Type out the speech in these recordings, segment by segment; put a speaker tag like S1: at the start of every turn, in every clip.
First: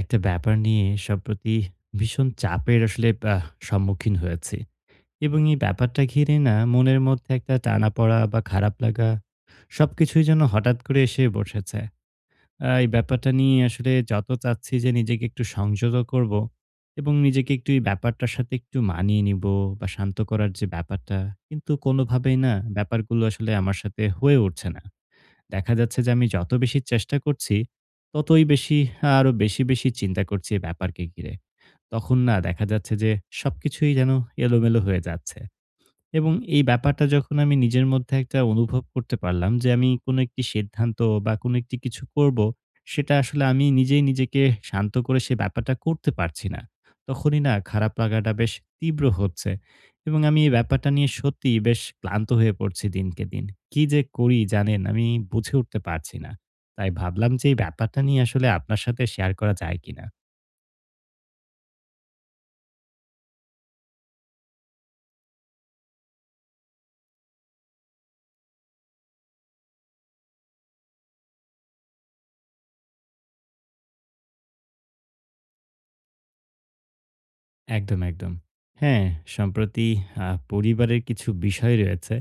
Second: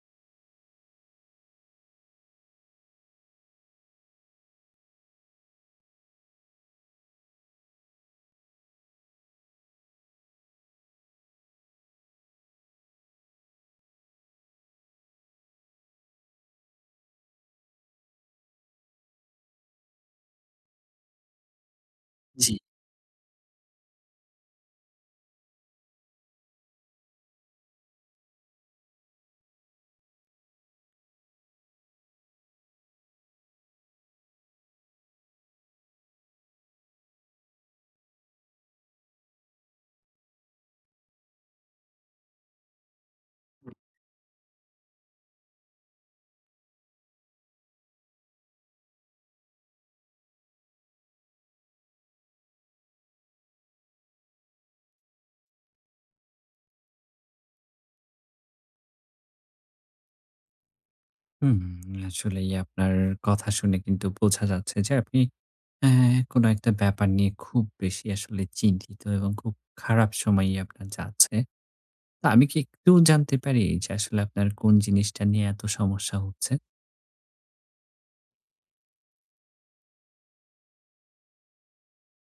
S1: একটা ব্যাপার নিয়ে সম্প্রতি ভীষণ চাপের আসলে সম্মুখীন হয়েছি। এবং এই ব্যাপারটা ঘিরে না মনের মধ্যে একটা টানাপড়া বা খারাপ লাগা সবকিছুই যেন হঠাৎ করে এসে বসেছে। এই ব্যাপারটা নিয়ে আসলে যত চাচ্ছি যে নিজেকে একটু সংযত করব এবং নিজেকে একটু এই ব্যাপারটার সাথে একটু মানিয়ে নিব বা শান্ত করার যে ব্যাপারটা, কিন্তু কোনোভাবেই
S2: জি।
S1: না ব্যাপারগুলো আসলে আমার সাথে হয়ে উঠছে না। দেখা যাচ্ছে যে আমি যত বেশি চেষ্টা করছি, ততই বেশি আরো বেশি, বেশি চিন্তা করছি এই ব্যাপারকে ঘিরে। তখন না দেখা যাচ্ছে যে সবকিছুই যেন এলোমেলো হয়ে যাচ্ছে। এবং এই ব্যাপারটা যখন আমি নিজের মধ্যে একটা অনুভব করতে পারলাম যে আমি কোনো একটি সিদ্ধান্ত বা কোনো একটি কিছু করব, সেটা আসলে আমি নিজেই নিজেকে শান্ত করে সে ব্যাপারটা করতে পারছি না। তখনই না খারাপ লাগাটা বেশ তীব্র হচ্ছে এবং আমি এই ব্যাপারটা নিয়ে সত্যিই বেশ ক্লান্ত হয়ে পড়ছি দিনকে দিন। কি যে করি জানেন, আমি বুঝে উঠতে পারছি না। তাই ভাবলাম যে এই ব্যাপারটা নিয়ে আসলে আপনার সাথে শেয়ার করা যায় কিনা?
S2: হুম, আসলেই আপনার কথা শুনে কিন্তু বোঝা যাচ্ছে যে আপনি অ্যা কোনো একটা ব্যাপার নিয়ে খুব বেশি আসলে চিন্তিত এবং খুব খারাপ সময়ই আপনার যাচ্ছে। তো আমি কি একটু জানতে পারি যে আসলে আপনার কোন জিনিসটা নিয়ে এত সমস্যা হচ্ছে?
S1: একদম, একদম। হ্যাঁ, সম্প্রতি পরিবারের কিছু বিষয় রয়েছে।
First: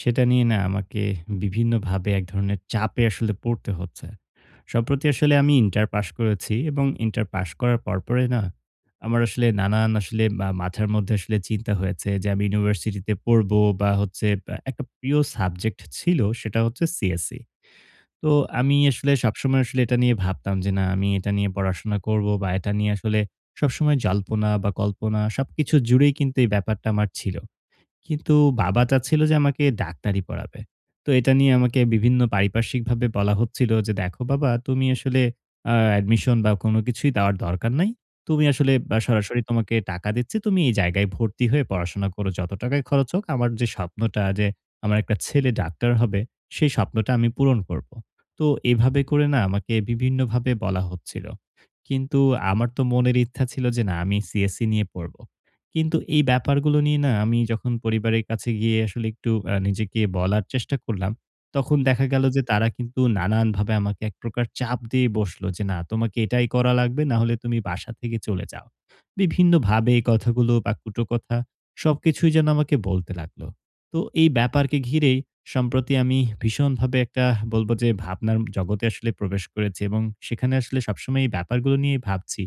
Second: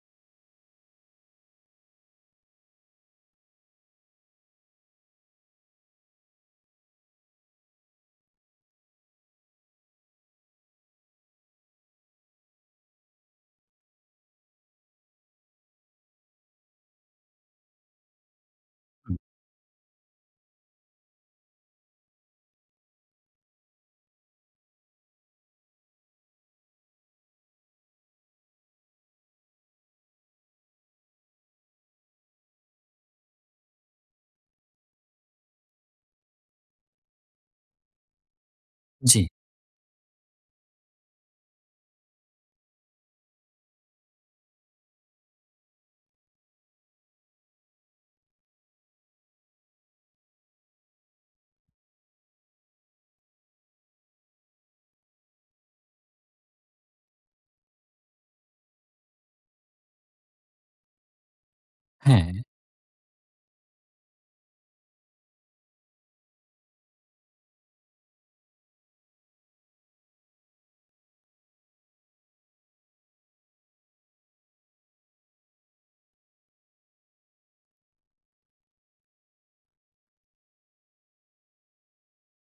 S1: সেটা নিয়ে না আমাকে বিভিন্নভাবে এক ধরনের চাপে আসলে পড়তে হচ্ছে। সম্প্রতি আসলে আমি ইন্টার পাস করেছি এবং ইন্টার পাস করার পরপরই না আমার আসলে নানান আসলে মাথার মধ্যে আসলে চিন্তা হয়েছে যে আমি ইউনিভার্সিটিতে পড়বো বা হচ্ছে একটা প্রিয় সাবজেক্ট ছিল সেটা হচ্ছে সিএসই। তো আমি আসলে
S2: হুম।
S1: সবসময় আসলে এটা নিয়ে ভাবতাম যে না আমি এটা নিয়ে পড়াশোনা করব বা এটা নিয়ে আসলে সবসময় জল্পনা বা কল্পনা সবকিছু জুড়েই কিন্তু এই ব্যাপারটা আমার ছিল। কিন্তু বাবা চাচ্ছিল যে আমাকে ডাক্তারি পড়াবে। তো এটা নিয়ে আমাকে বিভিন্ন পারিপার্শ্বিকভাবে বলা হচ্ছিল যে, "দেখো বাবা তুমি আসলে অ্যাডমিশন বা কোনো কিছুই দেওয়ার দরকার নাই। তুমি আসলে বা
S2: জি,
S1: সরাসরি তোমাকে টাকা দিচ্ছি। তুমি এই জায়গায় ভর্তি হয়ে পড়াশোনা করো। যত টাকাই খরচ হোক আমার যে স্বপ্নটা যে আমার একটা ছেলে ডাক্তার হবে, সেই স্বপ্নটা আমি পূরণ করব।" তো এভাবে করে না আমাকে বিভিন্নভাবে বলা হচ্ছিল। কিন্তু আমার তো মনের ইচ্ছা ছিল যে না আমি সিএসসি নিয়ে পড়ব। কিন্তু এই ব্যাপারগুলো নিয়ে না আমি যখন পরিবারের কাছে গিয়ে আসলে একটু নিজেকে বলার চেষ্টা করলাম, তখন দেখা গেল
S2: হ্যাঁ।
S1: যে তারা কিন্তু নানানভাবে আমাকে এক প্রকার চাপ দিয়ে বসলো যে, "না, তোমাকে এটাই করা লাগবে, না হলে তুমি বাসা থেকে চলে যাও।" বিভিন্নভাবে এই কথাগুলো বা কুটো কথা সবকিছুই যেন আমাকে বলতে লাগলো। তো এই ব্যাপারকে ঘিরেই সম্প্রতি আমি ভীষণভাবে একটা বলব যে ভাবনার জগতে আসলে প্রবেশ করেছি এবং সেখানে আসলে সবসময় এই ব্যাপারগুলো নিয়ে ভাবছি।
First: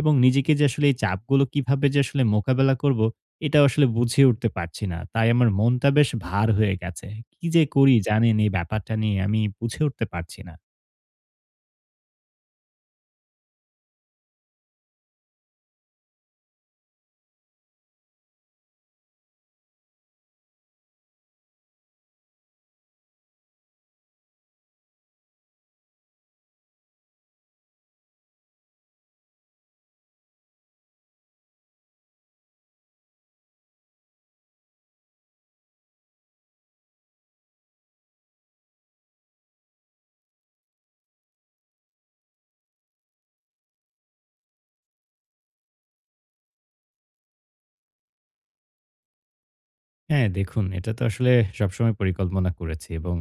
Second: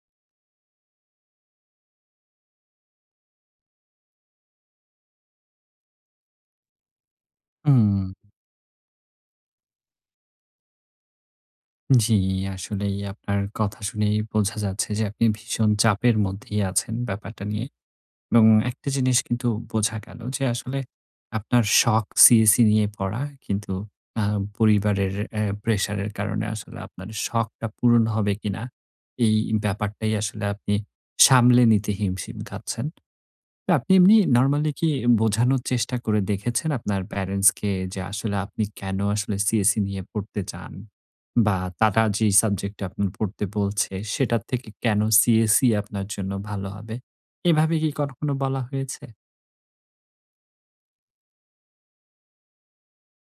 S1: এবং নিজেকে যে আসলে এই চাপগুলো কিভাবে যে আসলে মোকাবেলা করব, এটাও আসলে বুঝে উঠতে পারছি না। তাই আমার মনটা বেশ ভার হয়ে গেছে। কি যে করি
S2: হুম,
S1: জানেন, এই ব্যাপারটা নিয়ে আমি বুঝে উঠতে পারছি না।
S2: জি, আসলেই আপনার কথা শুনেই বোঝা যাচ্ছে যে আপনি ভীষণ চাপের মধ্যেই আছেন ব্যাপারটা নিয়ে। এবং একটা জিনিস কিন্তু বোঝা গেল যে আসলে আপনার শখ সিএসি নিয়ে পড়া কিন্তু আ পরিবারের প্রেশারের কারণে আসলে আপনার শখটা পূরণ হবে কিনা এই ব্যাপারটাই আসলে আপনি সামলে নিতে হিমশিম খাচ্ছেন। তো আপনি এমনি নরমালি কি বোঝানোর চেষ্টা করে দেখেছেন আপনার প্যারেন্টস কে যে আসলে আপনি কেন আসলে সিএসই নিয়ে পড়তে চান? বা তারা যেই সাবজেক্ট টা আপনার পড়তে বলছে সেটার থেকে কেন সিএসই আপনার জন্য ভালো হবে? এভাবে কি কখনো বলা হয়েছে?
S1: হ্যাঁ, দেখুন এটা তো আসলে সবসময় পরিকল্পনা করেছি এবং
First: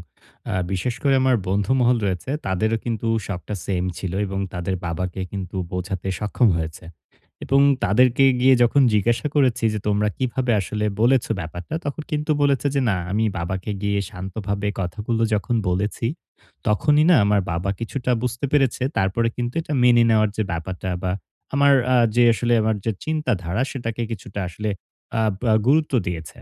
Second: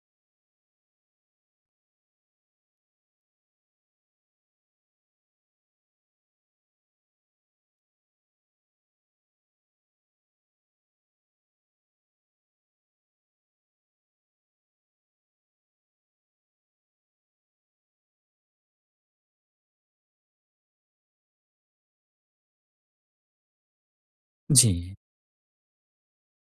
S1: বিশেষ করে আমার বন্ধু মহল রয়েছে তাদেরও কিন্তু শখটা সেম ছিল এবং তাদের বাবাকে কিন্তু বোঝাতে সক্ষম হয়েছে। এবং তাদেরকে গিয়ে যখন জিজ্ঞাসা করেছি যে, "তোমরা কিভাবে আসলে বলেছ ব্যাপারটা?" তখন কিন্তু বলেছে যে, "না, আমি বাবাকে গিয়ে শান্তভাবে কথাগুলো যখন বলেছি, তখনই না আমার বাবা কিছুটা বুঝতে পেরেছে। তারপরে কিন্তু এটা মেনে নেওয়ার যে ব্যাপারটা বা আমার যে আসলে আমার যে চিন্তাধারা সেটাকে কিছুটা
S2: জি।
S1: আসলে বা গুরুত্ব দিয়েছে।"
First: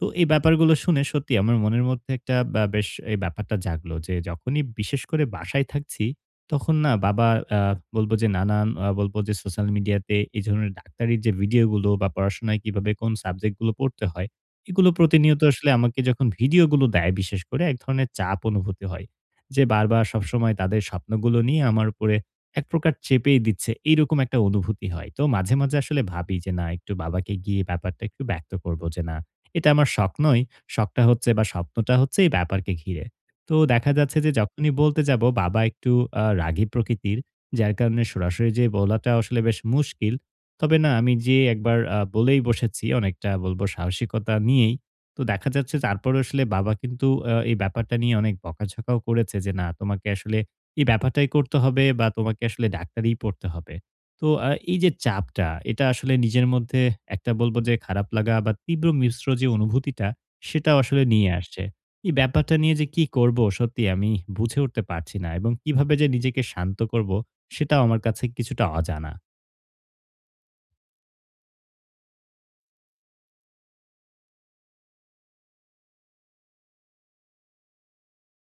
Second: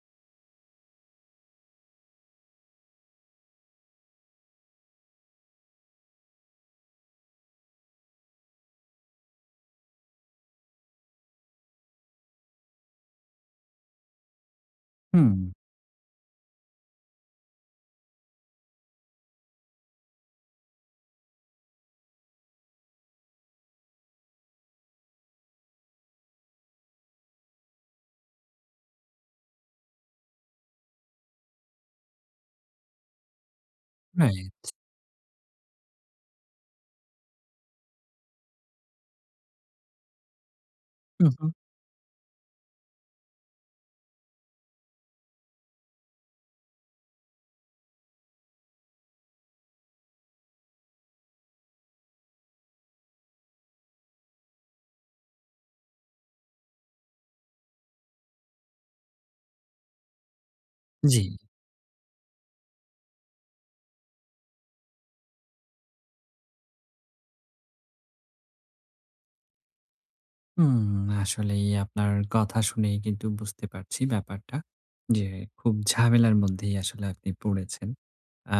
S1: তো এই ব্যাপারগুলো শুনে সত্যি আমার মনের মধ্যে একটা বা বেশ এই ব্যাপারটা জাগলো যে যখনই বিশেষ করে বাসায় থাকছি, তখন না বাবা আ বলবো যে নানান বলবো যে সোশ্যাল মিডিয়াতে এই ধরনের ডাক্তারির যে ভিডিওগুলো বা পড়াশোনায় কিভাবে কোন সাবজেক্ট গুলো পড়তে হয়, এগুলো
S2: হুম,
S1: প্রতিনিয়ত আসলে আমাকে যখন ভিডিওগুলো দেয় বিশেষ করে এক ধরনের চাপ অনুভূতি হয়। যে বারবার সবসময় তাদের স্বপ্নগুলো নিয়ে আমার উপরে এক প্রকার চেপেই দিচ্ছে। এইরকম একটা অনুভূতি হয়। তো মাঝে, মাঝে আসলে ভাবি যে না একটু বাবাকে গিয়ে ব্যাপারটা একটু ব্যক্ত করব যে না এটা আমার শখ নয়। শখটা হচ্ছে বা স্বপ্নটা হচ্ছে এই ব্যাপারকে ঘিরে। তো দেখা যাচ্ছে যে
S2: রাইট।
S1: যখনই বলতে যাব বাবা একটু রাগী প্রকৃতির। যার কারণে সরাসরি যে বলাটা আসলে বেশ মুশকিল। তবে না আমি
S2: হু,
S1: যে
S2: হু।
S1: একবার বলেই বসেছি অনেকটা বলবো সাহসিকতা নিয়েই। তো দেখা যাচ্ছে তারপরে আসলে বাবা কিন্তু এই ব্যাপারটা নিয়ে অনেক বকাঝকাও করেছে যে, "না তোমাকে আসলে এই ব্যাপারটাই করতে হবে বা তোমাকে আসলে ডাক্তারিই পড়তে হবে।" তো এই যে চাপটা, এটা আসলে নিজের মধ্যে একটা বলবো যে খারাপ লাগা বা তীব্র মিশ্র যে অনুভূতিটা, সেটাও আসলে
S2: জি।
S1: নিয়ে আসছে। এই ব্যাপারটা নিয়ে যে কি করব? সত্যি আমি বুঝে উঠতে পারছি না এবং কিভাবে যে নিজেকে শান্ত করব? সেটাও আমার কাছে কিছুটা অজানা।
S2: হুম, আসলেই আপনার কথা শুনেই কিন্তু বুঝতে পারছি ব্যাপারটা। যে খুব ঝামেলার মধ্যেই আসলে আপনি পড়েছেন। আ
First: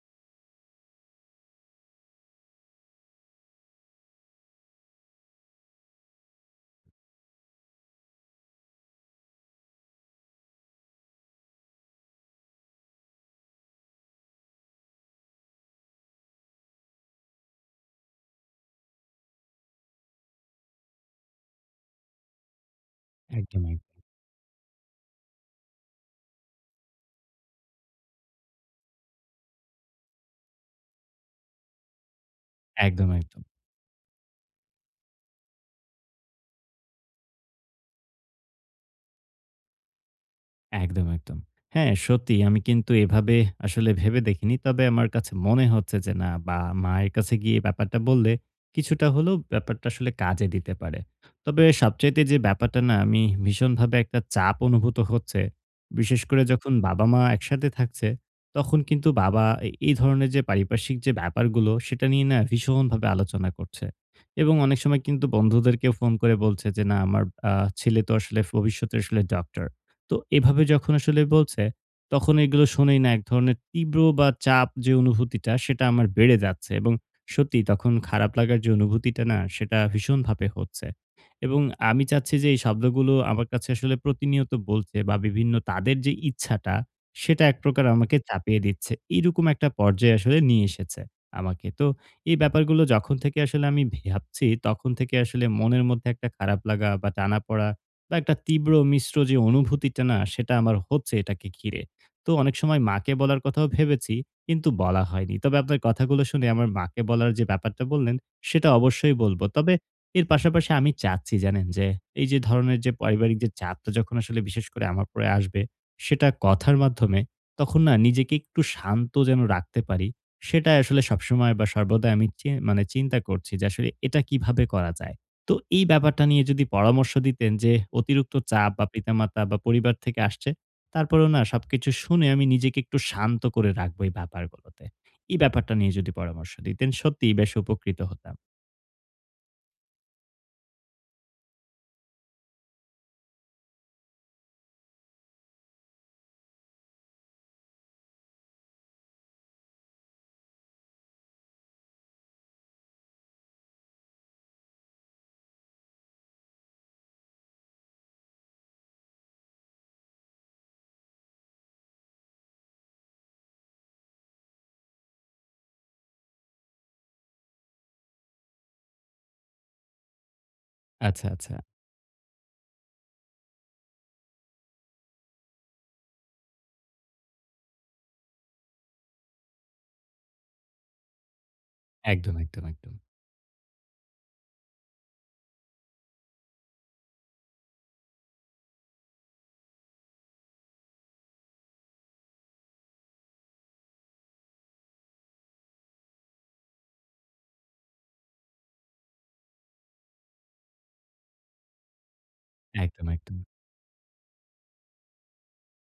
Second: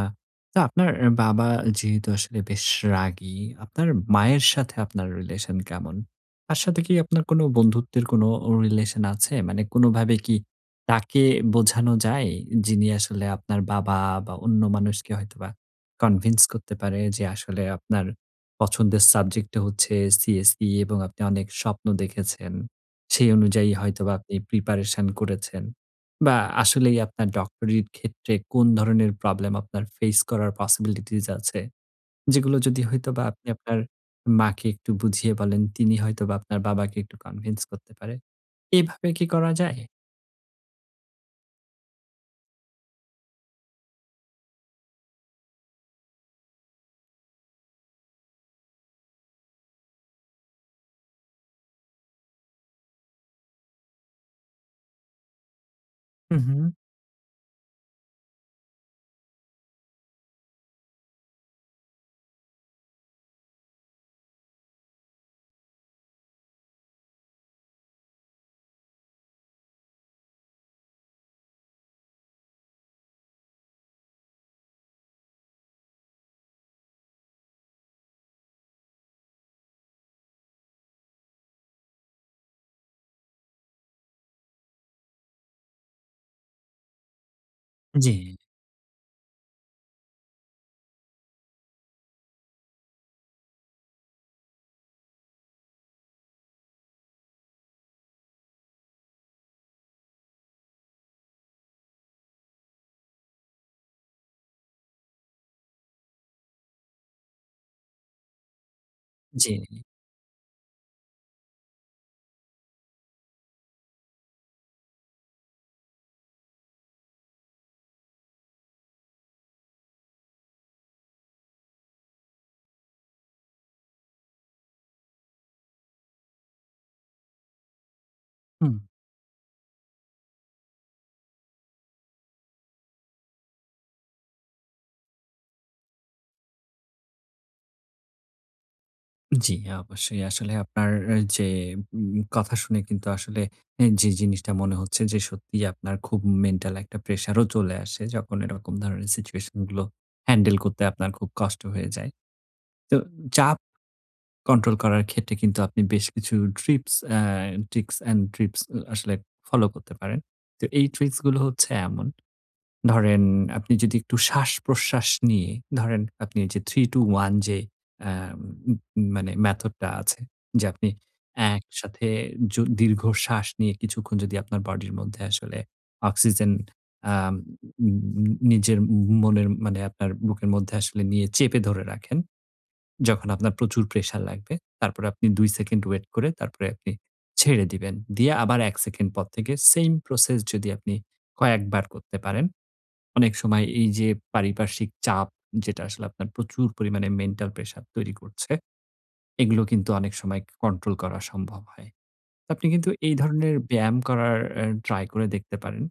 S2: তো আপনার বাবা যেহেতু আসলে বেশ রাগী, আপনার মায়ের সাথে আপনার রিলেশন কেমন? তার সাথে কি আপনার কোনো বন্ধুত্বের কোনো রিলেশন আছে? মানে কোনোভাবে কি তাকে বোঝানো যায়? যিনি আসলে আপনার বাবা বা অন্য মানুষকে হয়তোবা কনভিন্স করতে পারে যে আসলে আপনার পছন্দের সাবজেক্টটা হচ্ছে সিএসই এবং আপনি অনেক স্বপ্ন দেখেছেন। সেই
S1: একদম,
S2: অনুযায়ী
S1: একদম।
S2: হয়তোবা আপনি প্রিপারেশন করেছেন। বা আসলেই আপনার ডক্টরির ক্ষেত্রে কোন ধরনের প্রবলেম আপনার ফেস করার পসিবিলিটিস আছে। যেগুলো যদি
S1: একদম,
S2: হয়তোবা
S1: একদম।
S2: আপনি আপনার মাকে একটু বুঝিয়ে বলেন, তিনি হয়তোবা আপনার বাবাকে একটু কনভিন্স করতে পারে। এভাবে কি করা যায়?
S1: একদম, একদম। হ্যাঁ, সত্যি আমি কিন্তু এভাবে আসলে ভেবে দেখিনি। তবে আমার কাছে মনে হচ্ছে যে না বা মায়ের কাছে গিয়ে ব্যাপারটা বললে কিছুটা হলেও ব্যাপারটা আসলে কাজে দিতে পারে। তবে সবচাইতে যে ব্যাপারটা না আমি ভীষণভাবে একটা চাপ অনুভূত হচ্ছে। বিশেষ
S2: হুম,
S1: করে
S2: হুম।
S1: যখন বাবা-মা একসাথে থাকছে, তখন কিন্তু বাবা এই ধরনের যে পারিপার্শ্বিক যে ব্যাপারগুলো সেটা নিয়ে না ভীষণভাবে আলোচনা করছে। এবং অনেক সময় কিন্তু বন্ধুদেরকেও ফোন করে বলছে যে না আমার আ ছেলে তো আসলে ভবিষ্যতে আসলে ডক্টর। তো এভাবে যখন আসলে বলছে, তখন এগুলো শুনেই না এক ধরনের তীব্র বা চাপ যে অনুভূতিটা সেটা আমার বেড়ে যাচ্ছে এবং সত্যি তখন খারাপ লাগার যে অনুভূতিটা না সেটা ভীষণভাবে হচ্ছে। এবং আমি চাচ্ছি যে এই শব্দগুলো আমার কাছে আসলে প্রতিনিয়ত বলছে বা বিভিন্ন তাদের যে ইচ্ছাটা সেটা এক প্রকার
S2: জি,
S1: আমাকে চাপিয়ে দিচ্ছে। এইরকম একটা পর্যায়ে আসলে নিয়ে এসেছে আমাকে। তো এই ব্যাপারগুলো যখন থেকে আসলে আমি ভাবছি তখন থেকে আসলে মনের মধ্যে একটা খারাপ লাগা বা টানাপোড়া বা একটা তীব্র মিশ্র যে অনুভূতিটা না সেটা আমার হচ্ছে এটাকে ঘিরে। তো অনেক সময় মাকে বলার কথাও ভেবেছি, কিন্তু বলা হয়নি। তবে আপনার কথাগুলো শুনে আমার মাকে বলার যে ব্যাপারটা বললেন, সেটা অবশ্যই বলবো।
S2: জি,
S1: তবে এর পাশাপাশি আমি চাচ্ছি জানেন যে, এই যে ধরনের যে পারিবারিক যে চাপটা যখন আসলে বিশেষ করে আমার উপরে আসবে, সেটা কথার মাধ্যমে তখন না নিজেকে একটু শান্ত যেন রাখতে পারি। সেটাই আসলে সবসময় বা সর্বদা আমি চে মানে চিন্তা করছি যে আসলে এটা কিভাবে করা যায়? তো এই ব্যাপারটা নিয়ে যদি পরামর্শ দিতেন যে অতিরিক্ত চাপ
S2: হুম।
S1: বা পিতামাতা বা পরিবার থেকে আসছে, তারপরেও না সবকিছু শুনে আমি নিজেকে একটু শান্ত করে রাখবো এই ব্যাপারগুলোতে। এই ব্যাপারটা নিয়ে যদি পরামর্শ দিতেন সত্যিই বেশ উপকৃত হতাম।
S2: জি, অবশ্যই। আসলে আপনার যে কথা শুনে কিন্তু আসলে এ যে জিনিসটা মনে হচ্ছে যে সত্যিই আপনার খুব মেন্টাল একটা প্রেশারও চলে আসে যখন এরকম ধরনের সিচুয়েশন গুলো হ্যান্ডেল করতে আপনার খুব কষ্ট হয়ে যায়। তো চাপ কন্ট্রোল করার ক্ষেত্রে কিন্তু আপনি বেশ কিছু trips a tricks and trips আসলে ফলো করতে পারেন। তো এই ট্রিক্স গুলো হচ্ছে এমন ধরেন আপনি যদি একটু শ্বাস-প্রশ্বাস নিয়ে ধরেন আপনি যে 3-2-1 যে অ্যা উম মানে মেথড টা আছে যে আপনি
S1: আচ্ছা, আচ্ছা।
S2: একসাথে জো দীর্ঘ শ্বাস নিয়ে কিছুক্ষণ যদি আপনার বডির মধ্যে আসলে অক্সিজেন আম উম নিজের মনের মানে আপনার বুকের মধ্যে আসলে নিয়ে চেপে ধরে রাখেন।
S1: একদম, একদম, একদম।
S2: যখন আপনার প্রচুর প্রেশার লাগবে, তারপরে আপনি ২ সেকেন্ড ওয়েট করে তারপরে আপনি ছেড়ে দিবেন। দিয়ে আবার ১ সেকেন্ড পর থেকে সেইম প্রসেস যদি আপনি কয়েকবার করতে পারেন অনেক সময় এই যে পারিপার্শ্বিক চাপ যেটা আসলে আপনার প্রচুর পরিমাণে মেন্টাল প্রেশার তৈরি করছে, এগুলো কিন্তু অনেক সময় কন্ট্রোল করা সম্ভব হয়। আপনি কিন্তু
S1: একদম,
S2: এই
S1: একদম।
S2: ধরনের ব্যায়াম করার ট্রাই করে দেখতে পারেন।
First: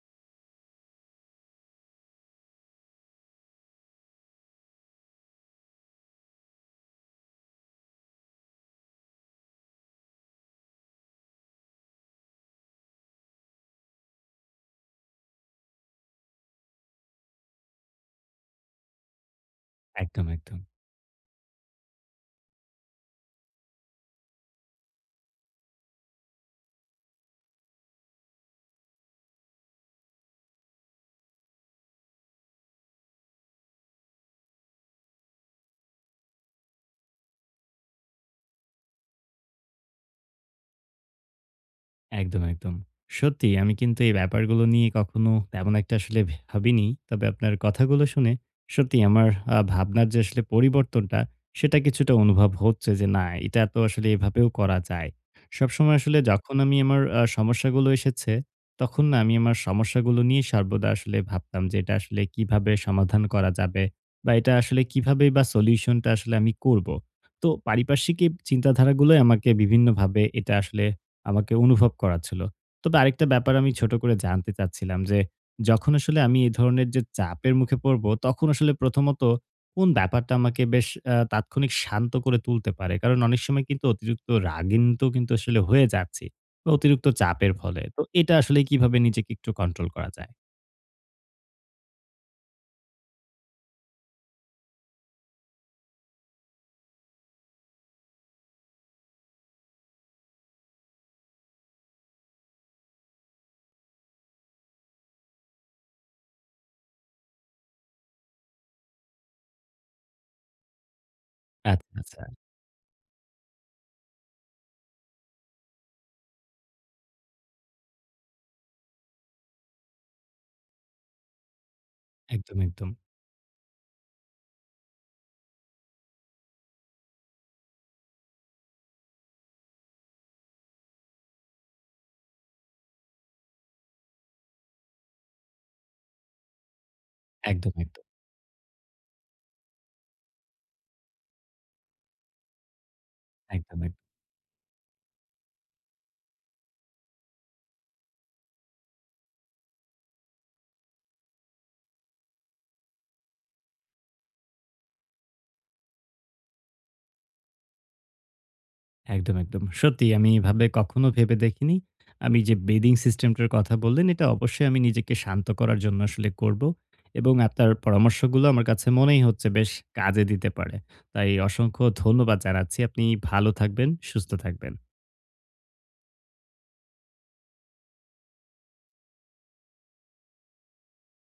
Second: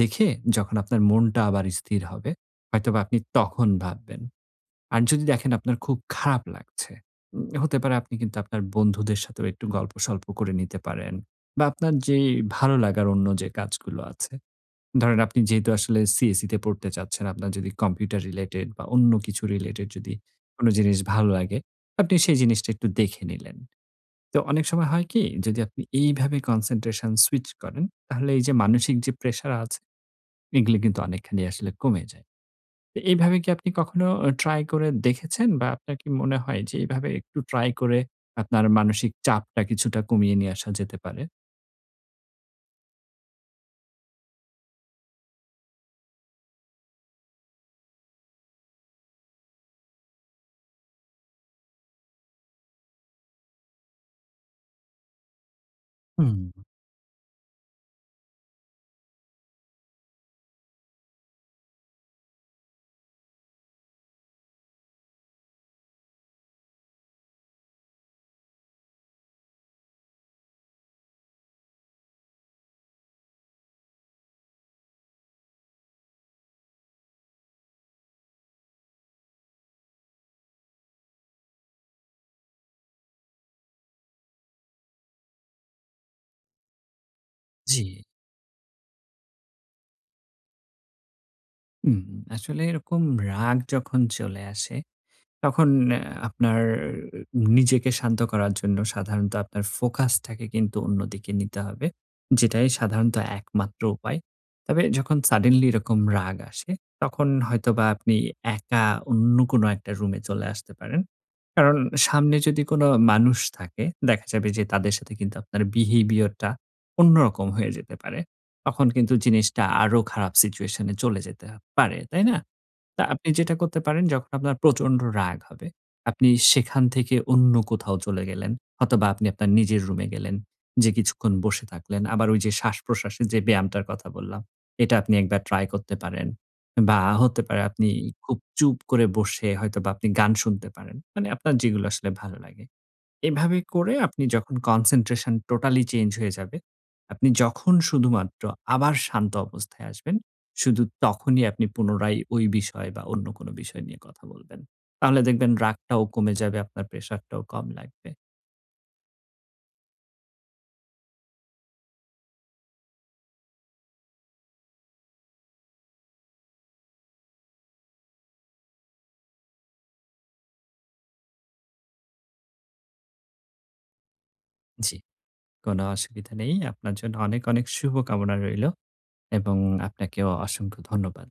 S2: দেখে যখন আপনার মনটা আবার স্থির হবে, হয়তোবা আপনি তখন ভাববেন। আর যদি দেখেন আপনার খুব খারাপ লাগছে, হতে পারে আপনি কিন্তু আপনার বন্ধুদের সাথেও একটু গল্পসল্প করে নিতে পারেন বা আপনার যে ভালো লাগার অন্য যে কাজগুলো আছে ধরেন আপনি যেহেতু আসলে সিএসই তে পড়তে চাচ্ছেন, আপনার যদি কম্পিউটার রিলেটেড বা অন্য কিছু রিলেটেড যদি
S1: একদম, একদম।
S2: কোন জিনিস ভালো লাগে, আপনি সেই জিনিসটা একটু দেখে নিলেন। তো অনেক সময় হয় কি? যদি আপনি এইভাবে কনসেনট্রেশন সুইচ করেন, তাহলে এই যে মানসিক যে প্রেশার আছে, এগুলো কিন্তু অনেকখানি আসলে কমে যায়। তো এইভাবে কি আপনি কখনো ট্রাই করে দেখেছেন? বা আপনার কি মনে হয় যে এভাবে একটু ট্রাই করে আপনার মানসিক চাপটা কিছুটা কমিয়ে নিয়ে আসা যেতে পারে?
S1: একদম, একদম। সত্যি আমি কিন্তু এই ব্যাপারগুলো নিয়ে কখনো তেমন একটা আসলে ভাবিনি। তবে আপনার কথাগুলো শুনে সত্যি আমার ভাবনার যে আসলে পরিবর্তনটা, সেটা কিছুটা অনুভব হচ্ছে যে না, এটা তো আসলে এভাবেও করা যায়। সবসময় আসলে
S2: হুম,
S1: যখন আমি আমার সমস্যাগুলো এসেছে, তখন না আমি আমার সমস্যাগুলো নিয়ে সর্বদা আসলে ভাবতাম যে এটা আসলে কিভাবে সমাধান করা যাবে বা এটা আসলে কিভাবেই বা সলিউশনটা আসলে আমি করব। তো পারিপার্শ্বিক এই চিন্তাধারাগুলোই আমাকে বিভিন্নভাবে এটা আসলে আমাকে অনুভব করাচ্ছিল। তবে আরেকটা ব্যাপার আমি ছোট করে জানতে চাচ্ছিলাম যে, যখন আসলে আমি এই ধরনের যে চাপের মুখে পড়বো, তখন আসলে প্রথমত কোন ব্যাপারটা আমাকে বেশ তাৎক্ষণিক শান্ত করে তুলতে পারে? কারণ অনেক সময় কিন্তু অতিরিক্ত রাগিন তো কিন্তু আসলে হয়ে যাচ্ছি, অতিরিক্ত চাপের
S2: জি।
S1: ফলে। তো এটা আসলে কিভাবে নিজেকে একটু কন্ট্রোল করা যায়?
S2: হুম, আসলে এরকম রাগ যখন চলে আসে তখন আপনার নিজেকে শান্ত করার জন্য সাধারণত আপনার ফোকাসটাকে কিন্তু অন্যদিকে নিতে হবে। যেটাই সাধারণত একমাত্র উপায়। তবে যখন সাডেনলি এরকম রাগ আসে, তখন হয়তোবা আপনি একা অন্য কোনো একটা রুমে চলে আসতে পারেন। কারণ
S1: আচ্ছা, আচ্ছা।
S2: সামনে যদি কোনো মানুষ থাকে, দেখা যাবে যে তাদের সাথে কিন্তু আপনার বিহেভিয়ারটা অন্যরকম হয়ে যেতে পারে। তখন কিন্তু জিনিসটা আরো খারাপ সিচুয়েশন এ চলে যেতে পারে, তাই না?
S1: একদম, একদম।
S2: তা আপনি যেটা করতে পারেন যখন আপনার প্রচন্ড রাগ হবে, আপনি সেখান থেকে অন্য কোথাও চলে গেলেন। অথবা আপনি আপনার নিজের রুমে গেলেন। যে কিছুক্ষণ বসে থাকলেন। আবার ওই যে শ্বাসপ্রশ্বাসের যে ব্যায়ামটার কথা বললাম, এটা আপনি একবার ট্রাই করতে পারেন। বা হতে পারে
S1: একদম,
S2: আপনি
S1: একদম।
S2: খুব চুপ করে বসে হয়তোবা আপনি গান শুনতে পারেন। মানে আপনার যেগুলো আসলে ভালো লাগে। এভাবে
S1: একদম,
S2: করে
S1: একদম।
S2: আপনি যখন কনসেনট্রেশন টোটালি চেঞ্জ হয়ে যাবে, আপনি যখন শুধুমাত্র আবার শান্ত অবস্থায় আসবেন, শুধু তখনই আপনি পুনরায় ওই বিষয় বা অন্য কোনো বিষয় নিয়ে কথা বলবেন। তাহলে দেখবেন রাগটাও কমে যাবে, আপনার প্রেশারটাও কম লাগবে।
S1: একদম, একদম। সত্যিই আমি এভাবে কখনো ভেবে দেখিনি। আমি যে বেডিং সিস্টেমটার কথা বললেন, এটা অবশ্যই আমি নিজেকে শান্ত করার জন্য আসলে করব। এবং আপনার পরামর্শগুলো আমার কাছে মনেই হচ্ছে বেশ কাজে দিতে পারে। তাই অসংখ্য ধন্যবাদ জানাচ্ছি। আপনি ভালো থাকবেন, সুস্থ থাকবেন।
S2: জি, কোনো অসুবিধা নেই। আপনার জন্য অনেক, অনেক শুভকামনা রইলো এবং আপনাকেও অসংখ্য ধন্যবাদ।